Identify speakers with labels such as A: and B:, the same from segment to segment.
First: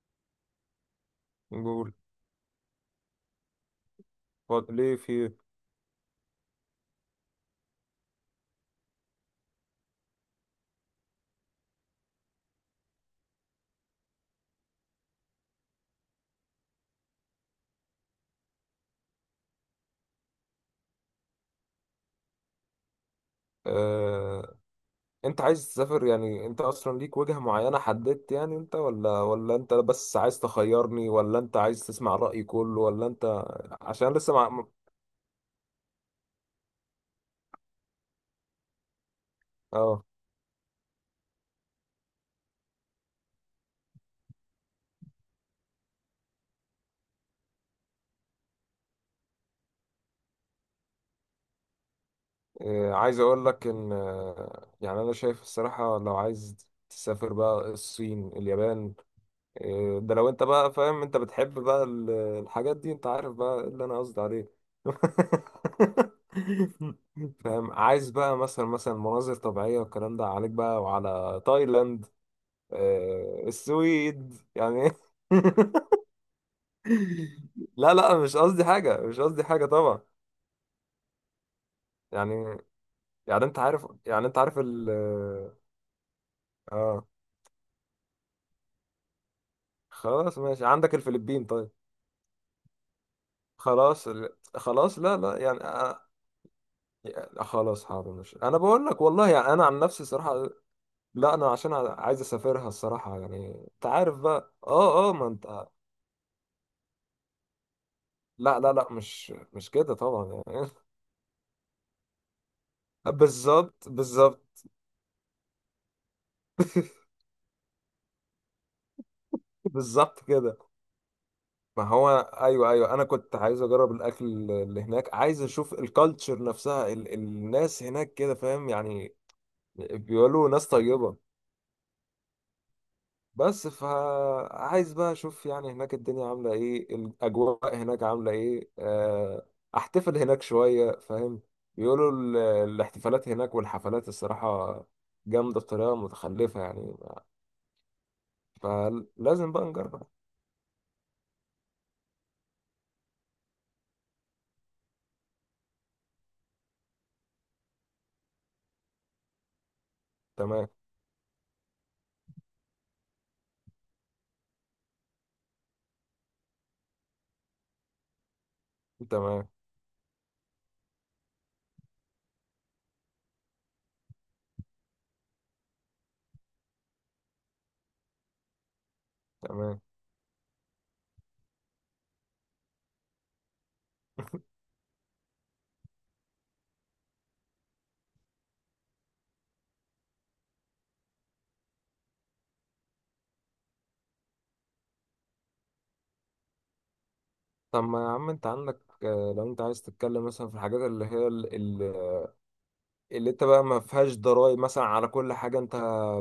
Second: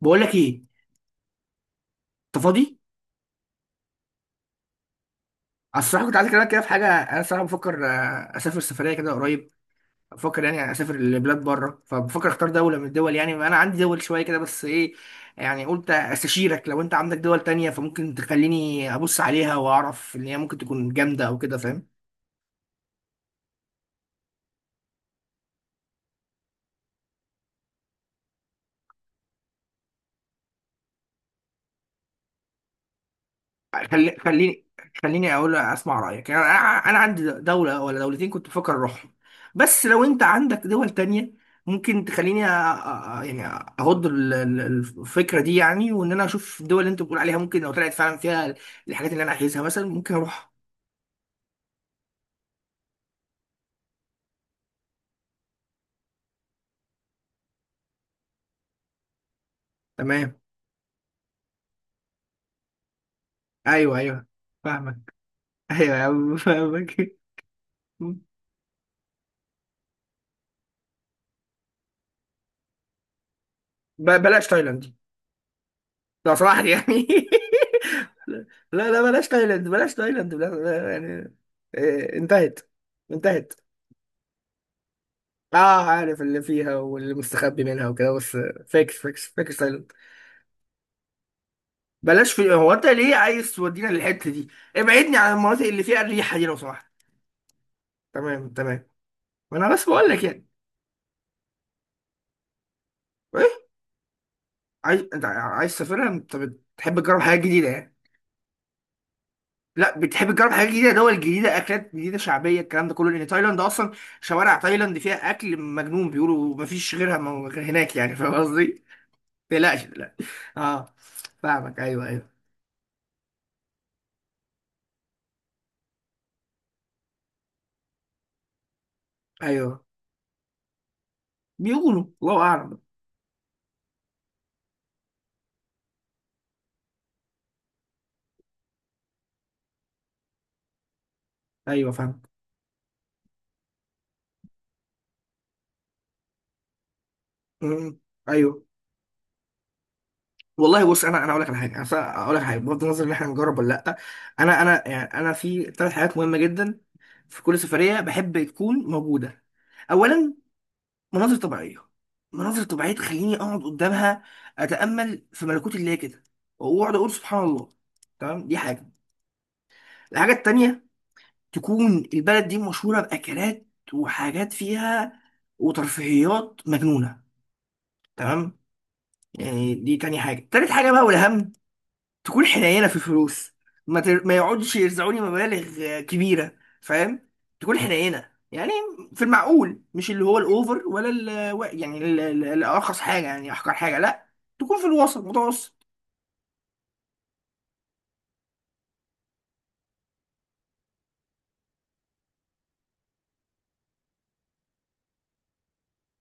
A: بقول لك ايه.
B: نقول.
A: انت فاضي؟
B: ليه في؟
A: انا الصراحه كنت عايز اكلمك كده في حاجه. انا الصراحه بفكر اسافر سفريه كده قريب. بفكر يعني اسافر لبلاد بره، فبفكر اختار دوله من الدول. يعني انا عندي دول شويه كده، بس ايه، يعني قلت استشيرك. لو انت عندك دول تانية فممكن تخليني ابص عليها واعرف ان هي ممكن تكون جامده او كده، فاهم.
B: آه. انت عايز تسافر؟ يعني انت اصلا ليك وجهة معينة حددت؟ يعني انت ولا انت، بس عايز تخيرني، ولا انت عايز تسمع رأيي كله، ولا انت؟ عشان
A: خلي
B: لسه
A: خليني خليني اقول اسمع رايك يعني. انا أنا عندي دوله ولا دولتين كنت بفكر اروحهم، بس لو
B: اه
A: انت عندك دول تانية ممكن تخليني يعني اهض الفكره دي يعني. وان انا اشوف الدول اللي انت بتقول عليها، ممكن لو طلعت فعلا فيها الحاجات اللي انا عايزها مثلا ممكن اروح.
B: عايز اقول لك ان يعني انا شايف الصراحة، لو عايز تسافر بقى الصين، اليابان، إيه، ده لو
A: تمام.
B: انت بقى فاهم. انت بتحب بقى الحاجات دي، انت عارف بقى إيه اللي
A: ايوه
B: انا قصدي
A: ايوه،
B: عليه.
A: فاهمك. ايوه يا عم فاهمك.
B: فاهم، عايز بقى مثلا مثلا مناظر طبيعية والكلام ده، عليك بقى وعلى تايلاند، السويد
A: بلاش تايلاند
B: يعني.
A: دي لو سمحت يعني.
B: لا لا، مش قصدي
A: لا
B: حاجة،
A: لا،
B: مش
A: بلاش
B: قصدي حاجة
A: تايلاند، بلاش
B: طبعا.
A: تايلاند، بلاش. يعني
B: يعني
A: انتهت.
B: يعني انت
A: انتهت.
B: عارف، يعني انت عارف ال
A: اه، عارف اللي فيها
B: اه
A: واللي مستخبي منها وكده بس. فيك فيك فيك سايلنت.
B: خلاص ماشي، عندك الفلبين طيب.
A: بلاش. في هو انت ليه عايز تودينا
B: خلاص
A: للحته دي؟
B: خلاص،
A: ابعدني
B: لا
A: عن
B: لا يعني.
A: المناطق اللي فيها الريحه دي لو سمحت.
B: يعني خلاص حاضر، مش
A: تمام
B: انا
A: تمام.
B: بقول لك والله، يعني انا
A: وانا
B: عن
A: بس
B: نفسي
A: بقول لك يعني.
B: صراحه. لا انا عشان عايز اسافرها الصراحه،
A: ايه،
B: يعني انت عارف بقى. اه
A: انت
B: ما انت.
A: عايز تسافرها؟ انت بتحب تجرب حاجات جديده يعني.
B: لا لا، مش كده
A: لا بتحب
B: طبعا
A: تجرب
B: يعني.
A: حاجات جديده، دول جديده، اكلات جديده شعبيه، الكلام ده كله، لان تايلاند
B: بالظبط
A: اصلا شوارع
B: بالظبط.
A: تايلاند فيها اكل مجنون. بيقولوا مفيش غيرها، غير هناك يعني، فاهم قصدي؟ ما تقلقش لا.
B: بالظبط كده.
A: اه، فاهمك.
B: ما
A: ايوه
B: هو،
A: ايوه.
B: ايوه ايوه، انا كنت عايز اجرب الاكل اللي هناك، عايز اشوف الكالتشر نفسها، الناس هناك كده، فاهم يعني.
A: ايوه.
B: بيقولوا ناس طيبه.
A: بيقولوا الله اعلم.
B: بس فعايز بقى اشوف يعني هناك الدنيا عاملة ايه، الاجواء هناك عاملة ايه، احتفل هناك شوية فاهم.
A: ايوه
B: بيقولوا
A: فاهم.
B: الاحتفالات هناك والحفلات، الصراحة جامدة بطريقة متخلفة يعني.
A: مم. ايوه.
B: فلازم بقى نجرب.
A: والله بص، انا اقول لك على حاجه، انا اقول لك على حاجه بغض النظر ان احنا نجرب ولا لا. انا انا يعني انا في 3 حاجات مهمه جدا في كل سفريه بحب تكون موجوده. اولا
B: تمام
A: مناظر طبيعيه. مناظر طبيعيه تخليني اقعد قدامها، اتامل في ملكوت الله كده، واقعد اقول سبحان الله. تمام، دي حاجه.
B: تمام
A: الحاجه التانيه تكون البلد دي مشهوره باكلات وحاجات فيها وترفيهيات مجنونه. تمام، يعني
B: تمام
A: دي تاني حاجه. تالت حاجه بقى والاهم، تكون حنينه في الفلوس. ما يقعدش يرزعوني مبالغ كبيره، فاهم. تكون حنينه يعني، في المعقول، مش اللي هو الاوفر ولا يعني الارخص حاجه، يعني احقر حاجه، لا. تكون في الوسط، متوسط.
B: طب ما يا عم انت عندك، لو انت عايز تتكلم مثلا في الحاجات اللي هي اللي انت بقى ما فيهاش ضرائب مثلا على كل حاجة انت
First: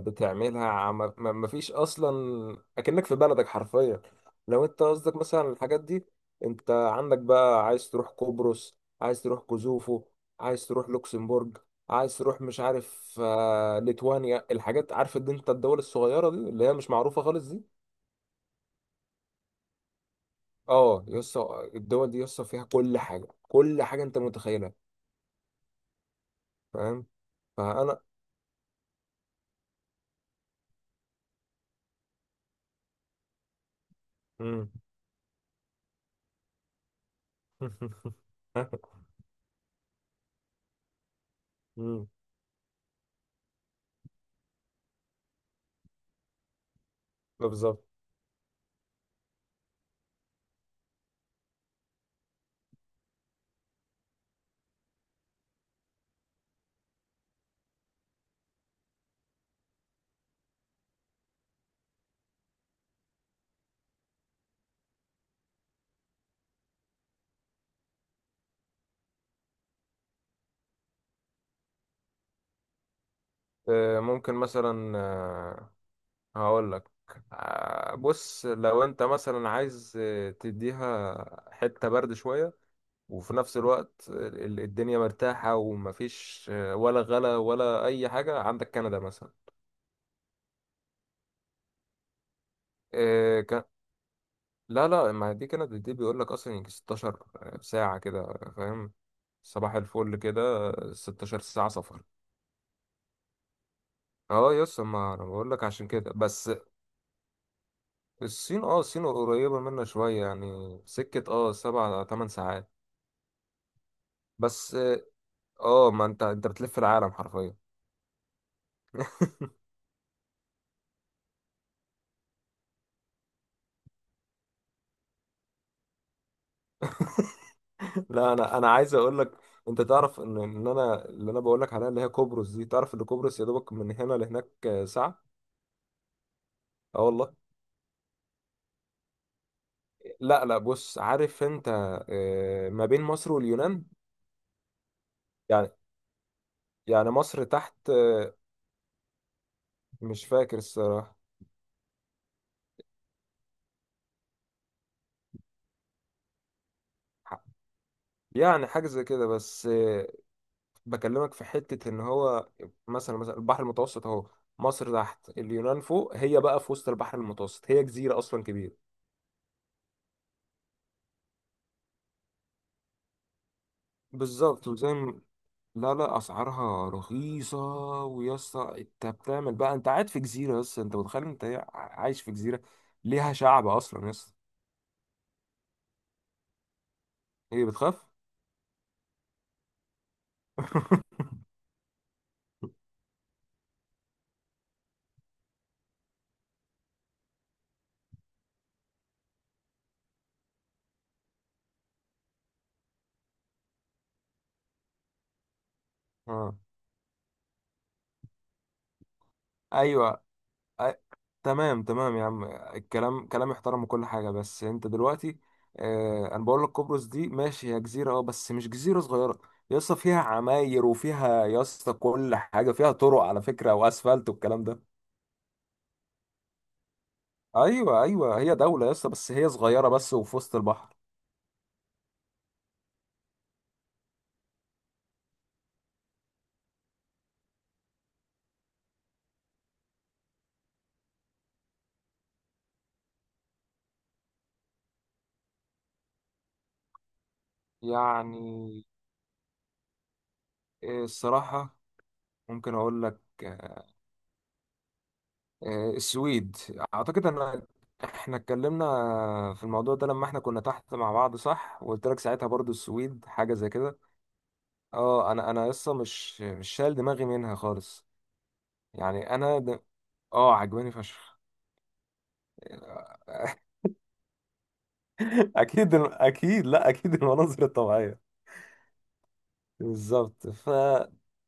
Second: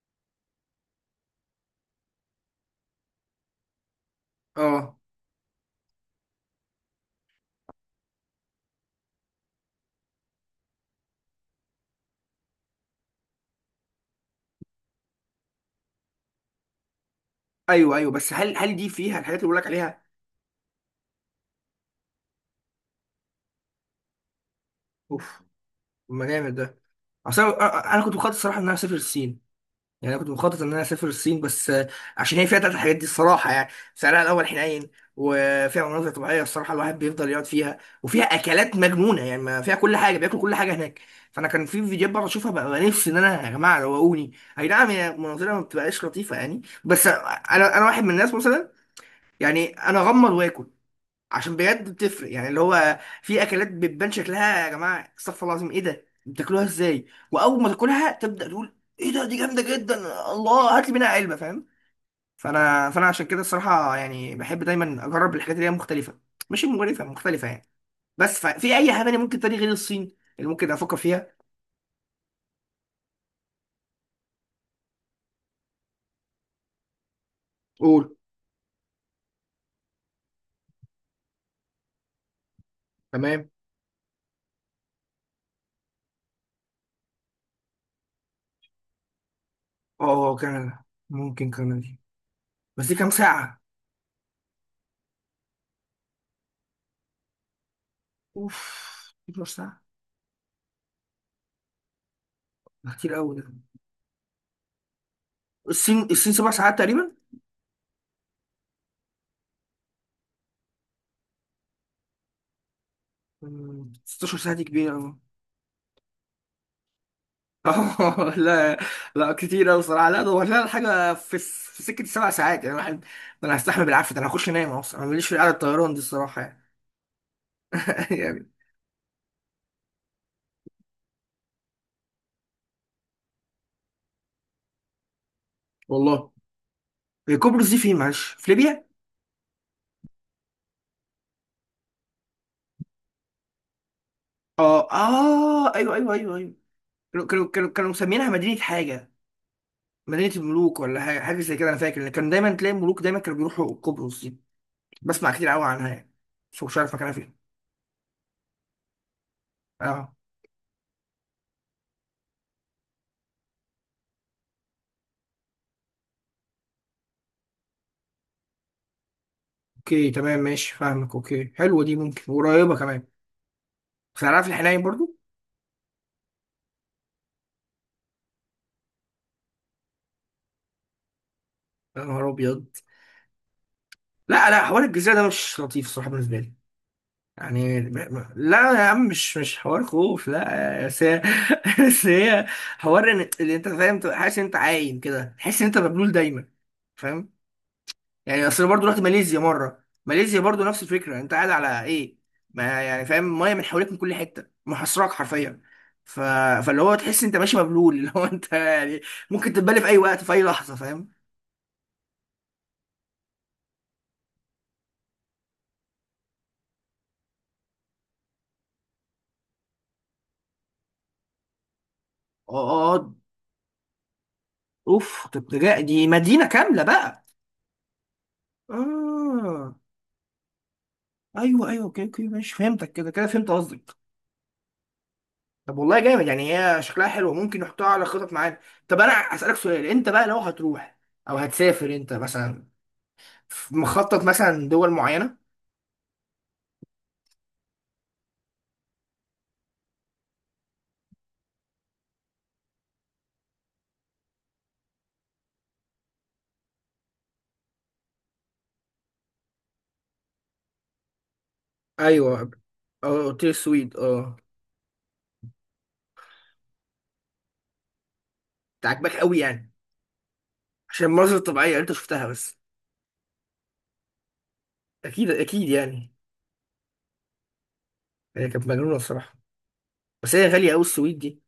B: بتعملها. ما فيش اصلا، اكنك في بلدك حرفيا. لو انت
A: اه،
B: قصدك مثلا الحاجات دي، انت عندك بقى، عايز تروح قبرص، عايز تروح كوزوفو، عايز تروح لوكسمبورج، عايز تروح مش عارف ليتوانيا، الحاجات. عارف ان انت الدول الصغيرة دي اللي هي مش معروفة خالص دي.
A: ايوه ايوه، بس هل دي فيها الحاجات اللي بقول لك عليها؟
B: اه يسطا، الدول دي يسطا فيها كل حاجة، كل حاجة انت متخيلها.
A: اوف، ما جامد ده.
B: فاهم.
A: اصل انا،
B: فانا.
A: أنا كنت مخطط الصراحه ان انا اسافر الصين. يعني انا كنت مخطط ان انا اسافر الصين بس عشان هي فيها 3 الحاجات دي الصراحه يعني. سعرها الاول
B: مم.
A: حنين، وفيها مناظر طبيعيه الصراحه الواحد بيفضل يقعد فيها، وفيها اكلات مجنونه يعني ما فيها كل حاجه، بياكل كل حاجه هناك. فانا كان في
B: مم.
A: فيديوهات بقعد اشوفها، بقى نفسي ان انا، يا جماعه روقوني. اي نعم هي مناظرها ما بتبقاش لطيفه يعني، بس انا
B: بالظبط.
A: انا واحد من الناس مثلا يعني انا اغمض واكل، عشان بجد بتفرق يعني. اللي هو في اكلات بتبان شكلها يا جماعه، استغفر الله العظيم ايه ده، بتاكلوها ازاي؟ واول ما تاكلها تبدا تقول، ايه ده، دي جامده جدا، الله هات لي منها علبه، فاهم. فانا عشان كده الصراحه يعني بحب دايما اجرب الحاجات اللي هي مختلفه، مش مقرفه، مختلفه يعني. بس في اي حاجه تانية ممكن تاني غير الصين اللي ممكن افكر فيها؟
B: ممكن مثلا، هقول لك،
A: قول.
B: بص لو انت مثلا عايز تديها حتة برد شوية، وفي
A: تمام.
B: نفس الوقت الدنيا مرتاحة ومفيش ولا غلا ولا أي حاجة، عندك كندا مثلا.
A: اه، كندا. ممكن كندا دي، بس دي كام
B: آه،
A: ساعه؟
B: ك... لا لا، ما دي كندا دي بيقول لك أصلا يجي 16 ساعة كده،
A: اوف،
B: فاهم.
A: 12
B: صباح
A: ساعه؟
B: الفل كده 16 ساعة سفر.
A: ده كتير قوي ده.
B: اه يس، ما انا بقول لك عشان
A: الصين
B: كده
A: سبع
B: بس.
A: ساعات تقريبا.
B: الصين، اه الصين قريبة منا شوية يعني، سكة اه سبع تمن ساعات
A: 16 ساعه دي
B: بس.
A: كبيره أوي.
B: اه ما انت انت بتلف العالم حرفيا.
A: لا لا كتير قوي صراحه، لا دور لنا حاجه في سكه 7 ساعات، يعني الواحد ده انا هستحمل بالعافيه، ده انا هخش انام اصلا، انا ماليش في قعده الطيران دي الصراحه يعني.
B: لا
A: يعني.
B: انا عايز اقول لك، انت تعرف ان انا، اللي انا بقول لك عليها اللي هي قبرص دي. تعرف ان قبرص يا دوبك من هنا لهناك ساعة.
A: والله،
B: اه والله.
A: قبرص دي فين معلش، في ليبيا؟
B: لا لا، بص عارف انت، ما بين مصر واليونان
A: اه
B: يعني.
A: اه ايوه ايوه ايوه ايوه،
B: يعني
A: كانوا
B: مصر تحت.
A: مسمينها مدينه حاجه،
B: مش
A: مدينه
B: فاكر
A: الملوك ولا
B: الصراحة.
A: حاجه، حاجه زي كده. انا فاكر ان كان دايما تلاقي الملوك دايما كانوا بيروحوا قبرص دي، بسمع كتير قوي عنها يعني، بس مش عارف مكانها فين.
B: يعني حاجة زي كده بس
A: اه،
B: بكلمك في حتة، إن هو مثلا مثلا البحر المتوسط أهو. مصر تحت، اليونان فوق، هي بقى في وسط البحر المتوسط، هي جزيرة أصلا كبيرة.
A: اوكي تمام ماشي، فاهمك. اوكي، حلوه دي، ممكن، وقريبه كمان. بس عارف،
B: بالظبط
A: الحنين
B: وزي
A: برضو.
B: لا لا، أسعارها رخيصة. ويا اسطى أنت بتعمل بقى، أنت قاعد في جزيرة، بس أنت متخيل أنت إيه؟
A: يا
B: عايش
A: نهار
B: في جزيرة
A: ابيض.
B: ليها شعب أصلا يا اسطى.
A: لا لا، حوار الجزيرة ده مش لطيف الصراحة بالنسبة لي.
B: هي
A: يعني
B: بتخاف؟
A: لا يا عم، مش حوار خوف لا، بس هي، بس هي حوار ان اللي انت فاهم، تبقى حاسس ان انت عايم كده، تحس ان انت مبلول دايما، فاهم. يعني اصل أنا برضو رحت ماليزيا مرة، ماليزيا برضو نفس الفكرة. انت قاعد على ايه؟ ما يعني فاهم، ميه من حواليك من كل حتة، محاصراك حرفيا. ف...
B: آه.
A: فاللي هو تحس انت ماشي مبلول، اللي هو انت يعني ممكن تتبلى في اي وقت
B: أيوه.
A: في اي لحظة،
B: أي-
A: فاهم.
B: تمام تمام يا عم، الكلام كلام يحترم وكل حاجة. بس انت دلوقتي آه، انا بقول لك قبرص دي ماشي هي جزيرة، اه بس مش جزيرة صغيرة. يا اسطى فيها عماير، وفيها يا اسطى كل
A: اه.
B: حاجة، فيها
A: آه،
B: طرق على فكرة واسفلت والكلام ده.
A: اوف، طب ده دي مدينة كاملة بقى.
B: ايوه ايوه، هي دولة يا اسطى، بس هي
A: اه
B: صغيرة بس وفي وسط البحر.
A: ايوه ايوه، اوكي اوكي ماشي، فهمتك كده، كده فهمت قصدك. طب والله جامد يعني، هي شكلها حلو، ممكن نحطها على خطط معانا. طب انا اسالك سؤال، انت بقى لو هتروح او هتسافر انت مثلا، مخطط مثلا دول معينه؟
B: يعني الصراحة، ممكن اقول لك السويد. اعتقد ان احنا اتكلمنا في الموضوع ده لما احنا كنا تحت مع بعض، صح، وقلت لك ساعتها
A: ايوه.
B: برضو
A: اه،
B: السويد
A: قلت لي
B: حاجه زي
A: السويد،
B: كده.
A: اه.
B: اه انا لسه مش شايل دماغي منها خالص.
A: انت عاجباك
B: يعني
A: قوي يعني؟
B: اه عجباني
A: عشان المناظر
B: فشخ.
A: الطبيعيه اللي انت شفتها بس، اكيد اكيد
B: اكيد
A: يعني.
B: اكيد، لا اكيد المناظر الطبيعيه.
A: هي كانت مجنونه الصراحه. بس هي
B: بالظبط،
A: غاليه قوي
B: فلا.
A: السويد دي،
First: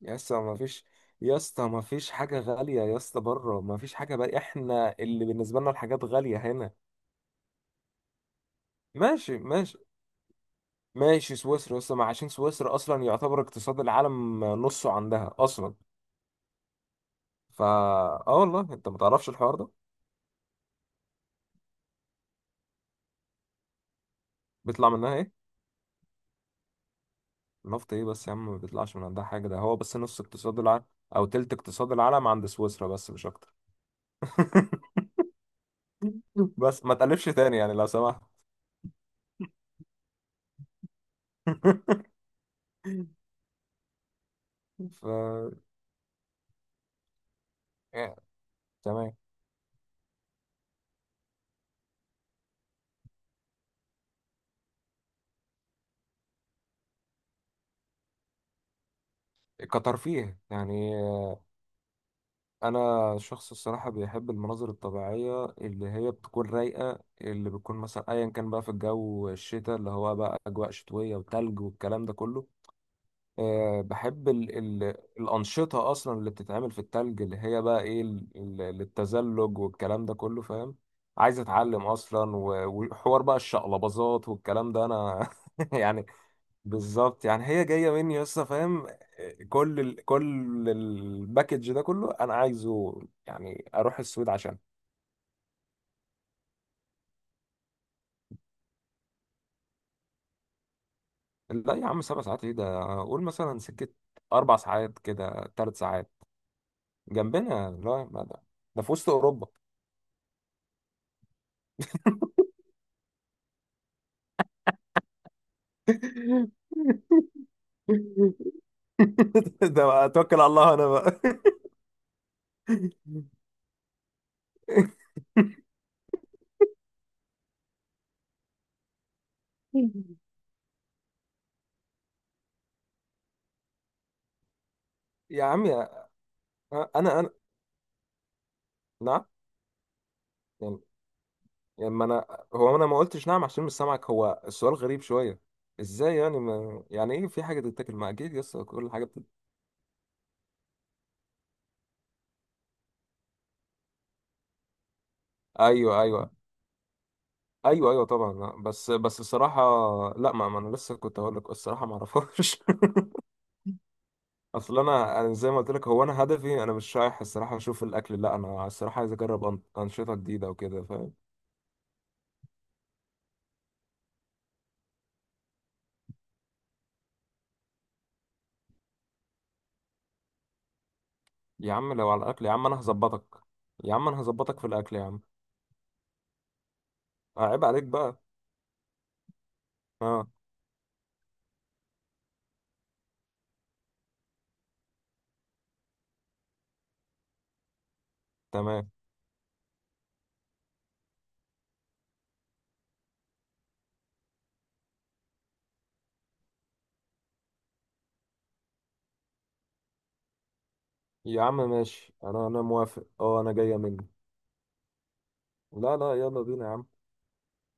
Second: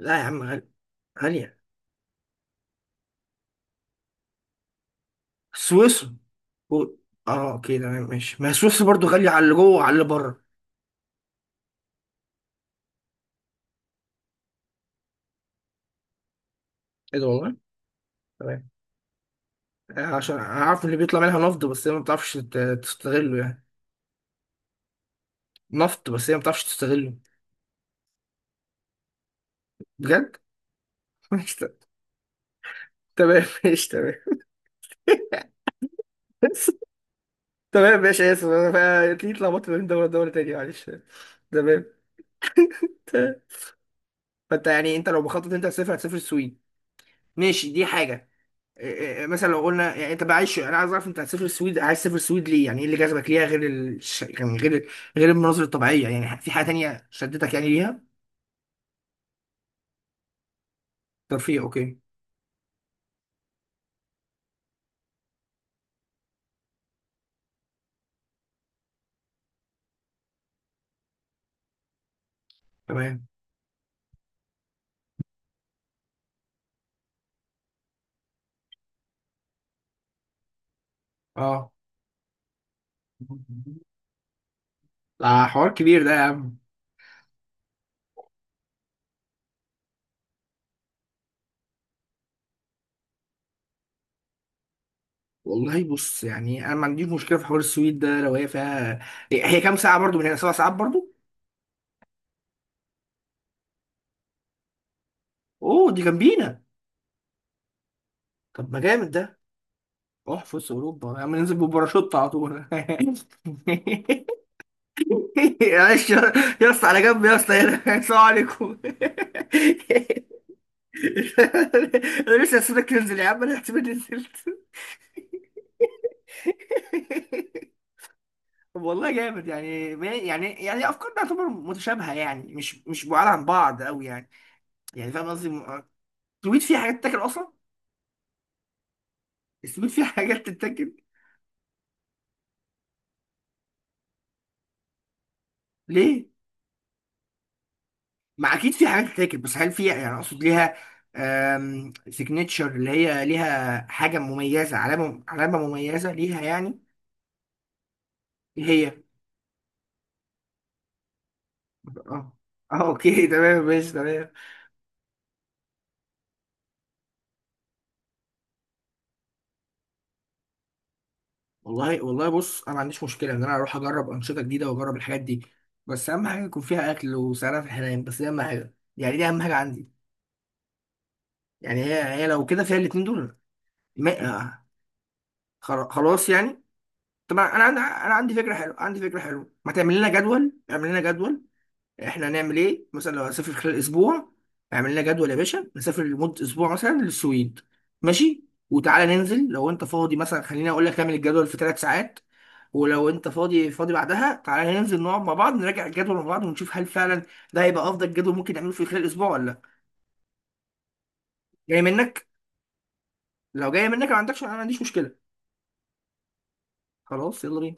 B: يا
A: يا
B: اسطى
A: عم
B: ما
A: غاليه.
B: فيش، يا
A: غاليه
B: اسطى ما فيش حاجه غاليه يا اسطى بره. ما فيش حاجه بقى، احنا اللي بالنسبه لنا الحاجات
A: سويسرا
B: غاليه هنا.
A: و- اه، اوكي تمام ماشي، ما هي سويسرا برضو غاليه
B: ماشي
A: على اللي جوه
B: ماشي.
A: وعلى اللي بره.
B: ماشي، سويسرا اصلا، ما عشان سويسرا اصلا يعتبر اقتصاد العالم نصه عندها اصلا.
A: ايه ده، والله؟
B: فا اه والله،
A: تمام،
B: انت ما تعرفش الحوار ده.
A: عشان عارف اللي بيطلع منها نفط، بس هي ما بتعرفش تستغله يعني.
B: بيطلع منها ايه؟
A: نفط بس هي ما بتعرفش تستغله.
B: نفط ايه بس يا عم؟ ما بيطلعش من عندها حاجه، ده هو بس نص
A: بجد؟
B: اقتصاد العالم او تلت
A: ماشي،
B: اقتصاد العالم عند سويسرا، بس مش
A: تمام
B: اكتر.
A: ماشي، تمام.
B: بس ما تقلبش تاني يعني لو
A: تمام
B: سمحت.
A: ماشي، اسف انا، تلاقيني اتلخبطت ما بين دوله لدوله تانية، معلش. تمام. فانت يعني،
B: ف،
A: انت لو بخطط انت هتسافر، هتسافر السويد، ماشي، دي
B: يعني،
A: حاجه. إيه-
B: تمام.
A: إيه، مثلا لو قلنا يعني انت بقى عايش، انا عايز اعرف انت هتسافر السويد. عايز تسافر السويد ليه؟ يعني ايه اللي جذبك ليها، غير يعني غير، غير المناظر الطبيعيه يعني؟ في حاجه تانية شدتك يعني ليها؟
B: كترفيه يعني.
A: ترفيه، اوكي.
B: انا شخص الصراحه بيحب المناظر الطبيعيه اللي هي بتكون رايقه، اللي بتكون مثلا ايا كان بقى في الجو الشتاء، اللي هو بقى اجواء شتويه وتلج والكلام ده كله.
A: تمام.
B: أه بحب ال ال الانشطه اصلا اللي بتتعمل في التلج، اللي هي بقى ايه، للتزلج والكلام ده كله فاهم. عايز
A: اه،
B: اتعلم اصلا، وحوار بقى
A: ده
B: الشقلباظات والكلام ده انا.
A: حوار كبير
B: يعني
A: ده يا عم.
B: بالظبط يعني، هي جايه مني لسه فاهم. كل الباكج ده كله انا عايزه يعني، اروح السويد عشان.
A: والله بص يعني، انا ما عنديش مشكله في حوار السويد ده لو هي فيها. هي كام ساعه برضو من هنا؟ 7 ساعات برضو؟
B: لا يا عم، سبع ساعات ايه ده، قول مثلا سكت، اربع ساعات كده، ثلاث
A: اوه، دي
B: ساعات.
A: جنبينا.
B: جنبنا لا ما ده،
A: طب ما
B: ده في وسط
A: جامد ده.
B: اوروبا.
A: روح في وسط اوروبا يا عم، ننزل بباراشوت على طول. معلش يا، يا اسطى على جنب، يا اسطى هنا. السلام عليكم.
B: ده بقى اتوكل على الله انا بقى.
A: انا لسه هسيبك تنزل يا عم، انا احتمال نزلت. طب والله جامد يعني، يعني افكارنا تعتبر متشابهه يعني، مش بعاد عن بعض قوي يعني. يعني فاهم
B: يا
A: قصدي؟
B: عم يا
A: السويد فيه حاجات تتاكل
B: انا انا
A: اصلا؟
B: نعم.
A: السويد فيه حاجات
B: يعني،
A: تتاكل؟
B: يعني ما انا، هو انا ما قلتش نعم عشان مش سامعك. هو السؤال غريب شويه، ازاي
A: ليه؟
B: يعني، ما يعني ايه في حاجه تتاكل؟ ما اكيد
A: ما
B: يس
A: اكيد فيه
B: كل حاجه.
A: حاجات تتاكل، بس هل فيها، يعني اقصد، ليها سيجنتشر اللي هي ليها حاجه مميزه، علامه،
B: ايوه
A: مميزه
B: ايوه
A: ليها يعني.
B: ايوه ايوه طبعا لا.
A: ايه
B: بس
A: هي؟
B: بس الصراحه، لا ما انا لسه كنت هقول لك الصراحه ما
A: اه
B: اعرفهاش.
A: اه، اوكي تمام ماشي، تمام.
B: اصل انا زي ما قلت لك، هو انا هدفي انا مش رايح الصراحه اشوف الاكل، لا انا الصراحه عايز اجرب انشطه جديده وكده فاهم.
A: والله والله بص، انا ما عنديش مشكله ان انا اروح اجرب انشطه جديده واجرب الحاجات دي، بس اهم حاجه يكون فيها اكل وسعرها في الحنان. بس دي اهم حاجه يعني، دي اهم حاجه عندي.
B: يا
A: يعني
B: عم لو على
A: هي لو
B: الاكل يا
A: كده
B: عم
A: فيها
B: انا
A: الاتنين دول،
B: هظبطك، يا عم انا
A: ما،
B: هظبطك
A: آه،
B: في الاكل يا عم.
A: خلاص يعني. طب
B: عيب عليك
A: انا
B: بقى.
A: عندي فكره حلوه، عندي فكره حلوه. ما تعمل لنا
B: اه،
A: جدول، اعمل لنا جدول. احنا هنعمل ايه مثلا لو هنسافر خلال اسبوع؟ اعمل لنا جدول يا باشا، نسافر لمده اسبوع مثلا للسويد. ماشي.
B: تمام
A: وتعالى ننزل لو انت فاضي مثلا، خليني اقول لك، اعمل الجدول في 3 ساعات، ولو انت فاضي فاضي بعدها، تعالى ننزل نقعد مع بعض نراجع الجدول مع بعض ونشوف هل فعلا ده هيبقى افضل جدول ممكن نعمله في خلال اسبوع ولا لا.
B: يا عم
A: جاي
B: ماشي،
A: منك؟
B: انا موافق. اه، انا
A: لو
B: جايه
A: جاي
B: مني.
A: منك ما عندكش، انا ما عنديش مشكله.
B: لا لا يلا بينا يا عم.
A: خلاص، يلا بينا.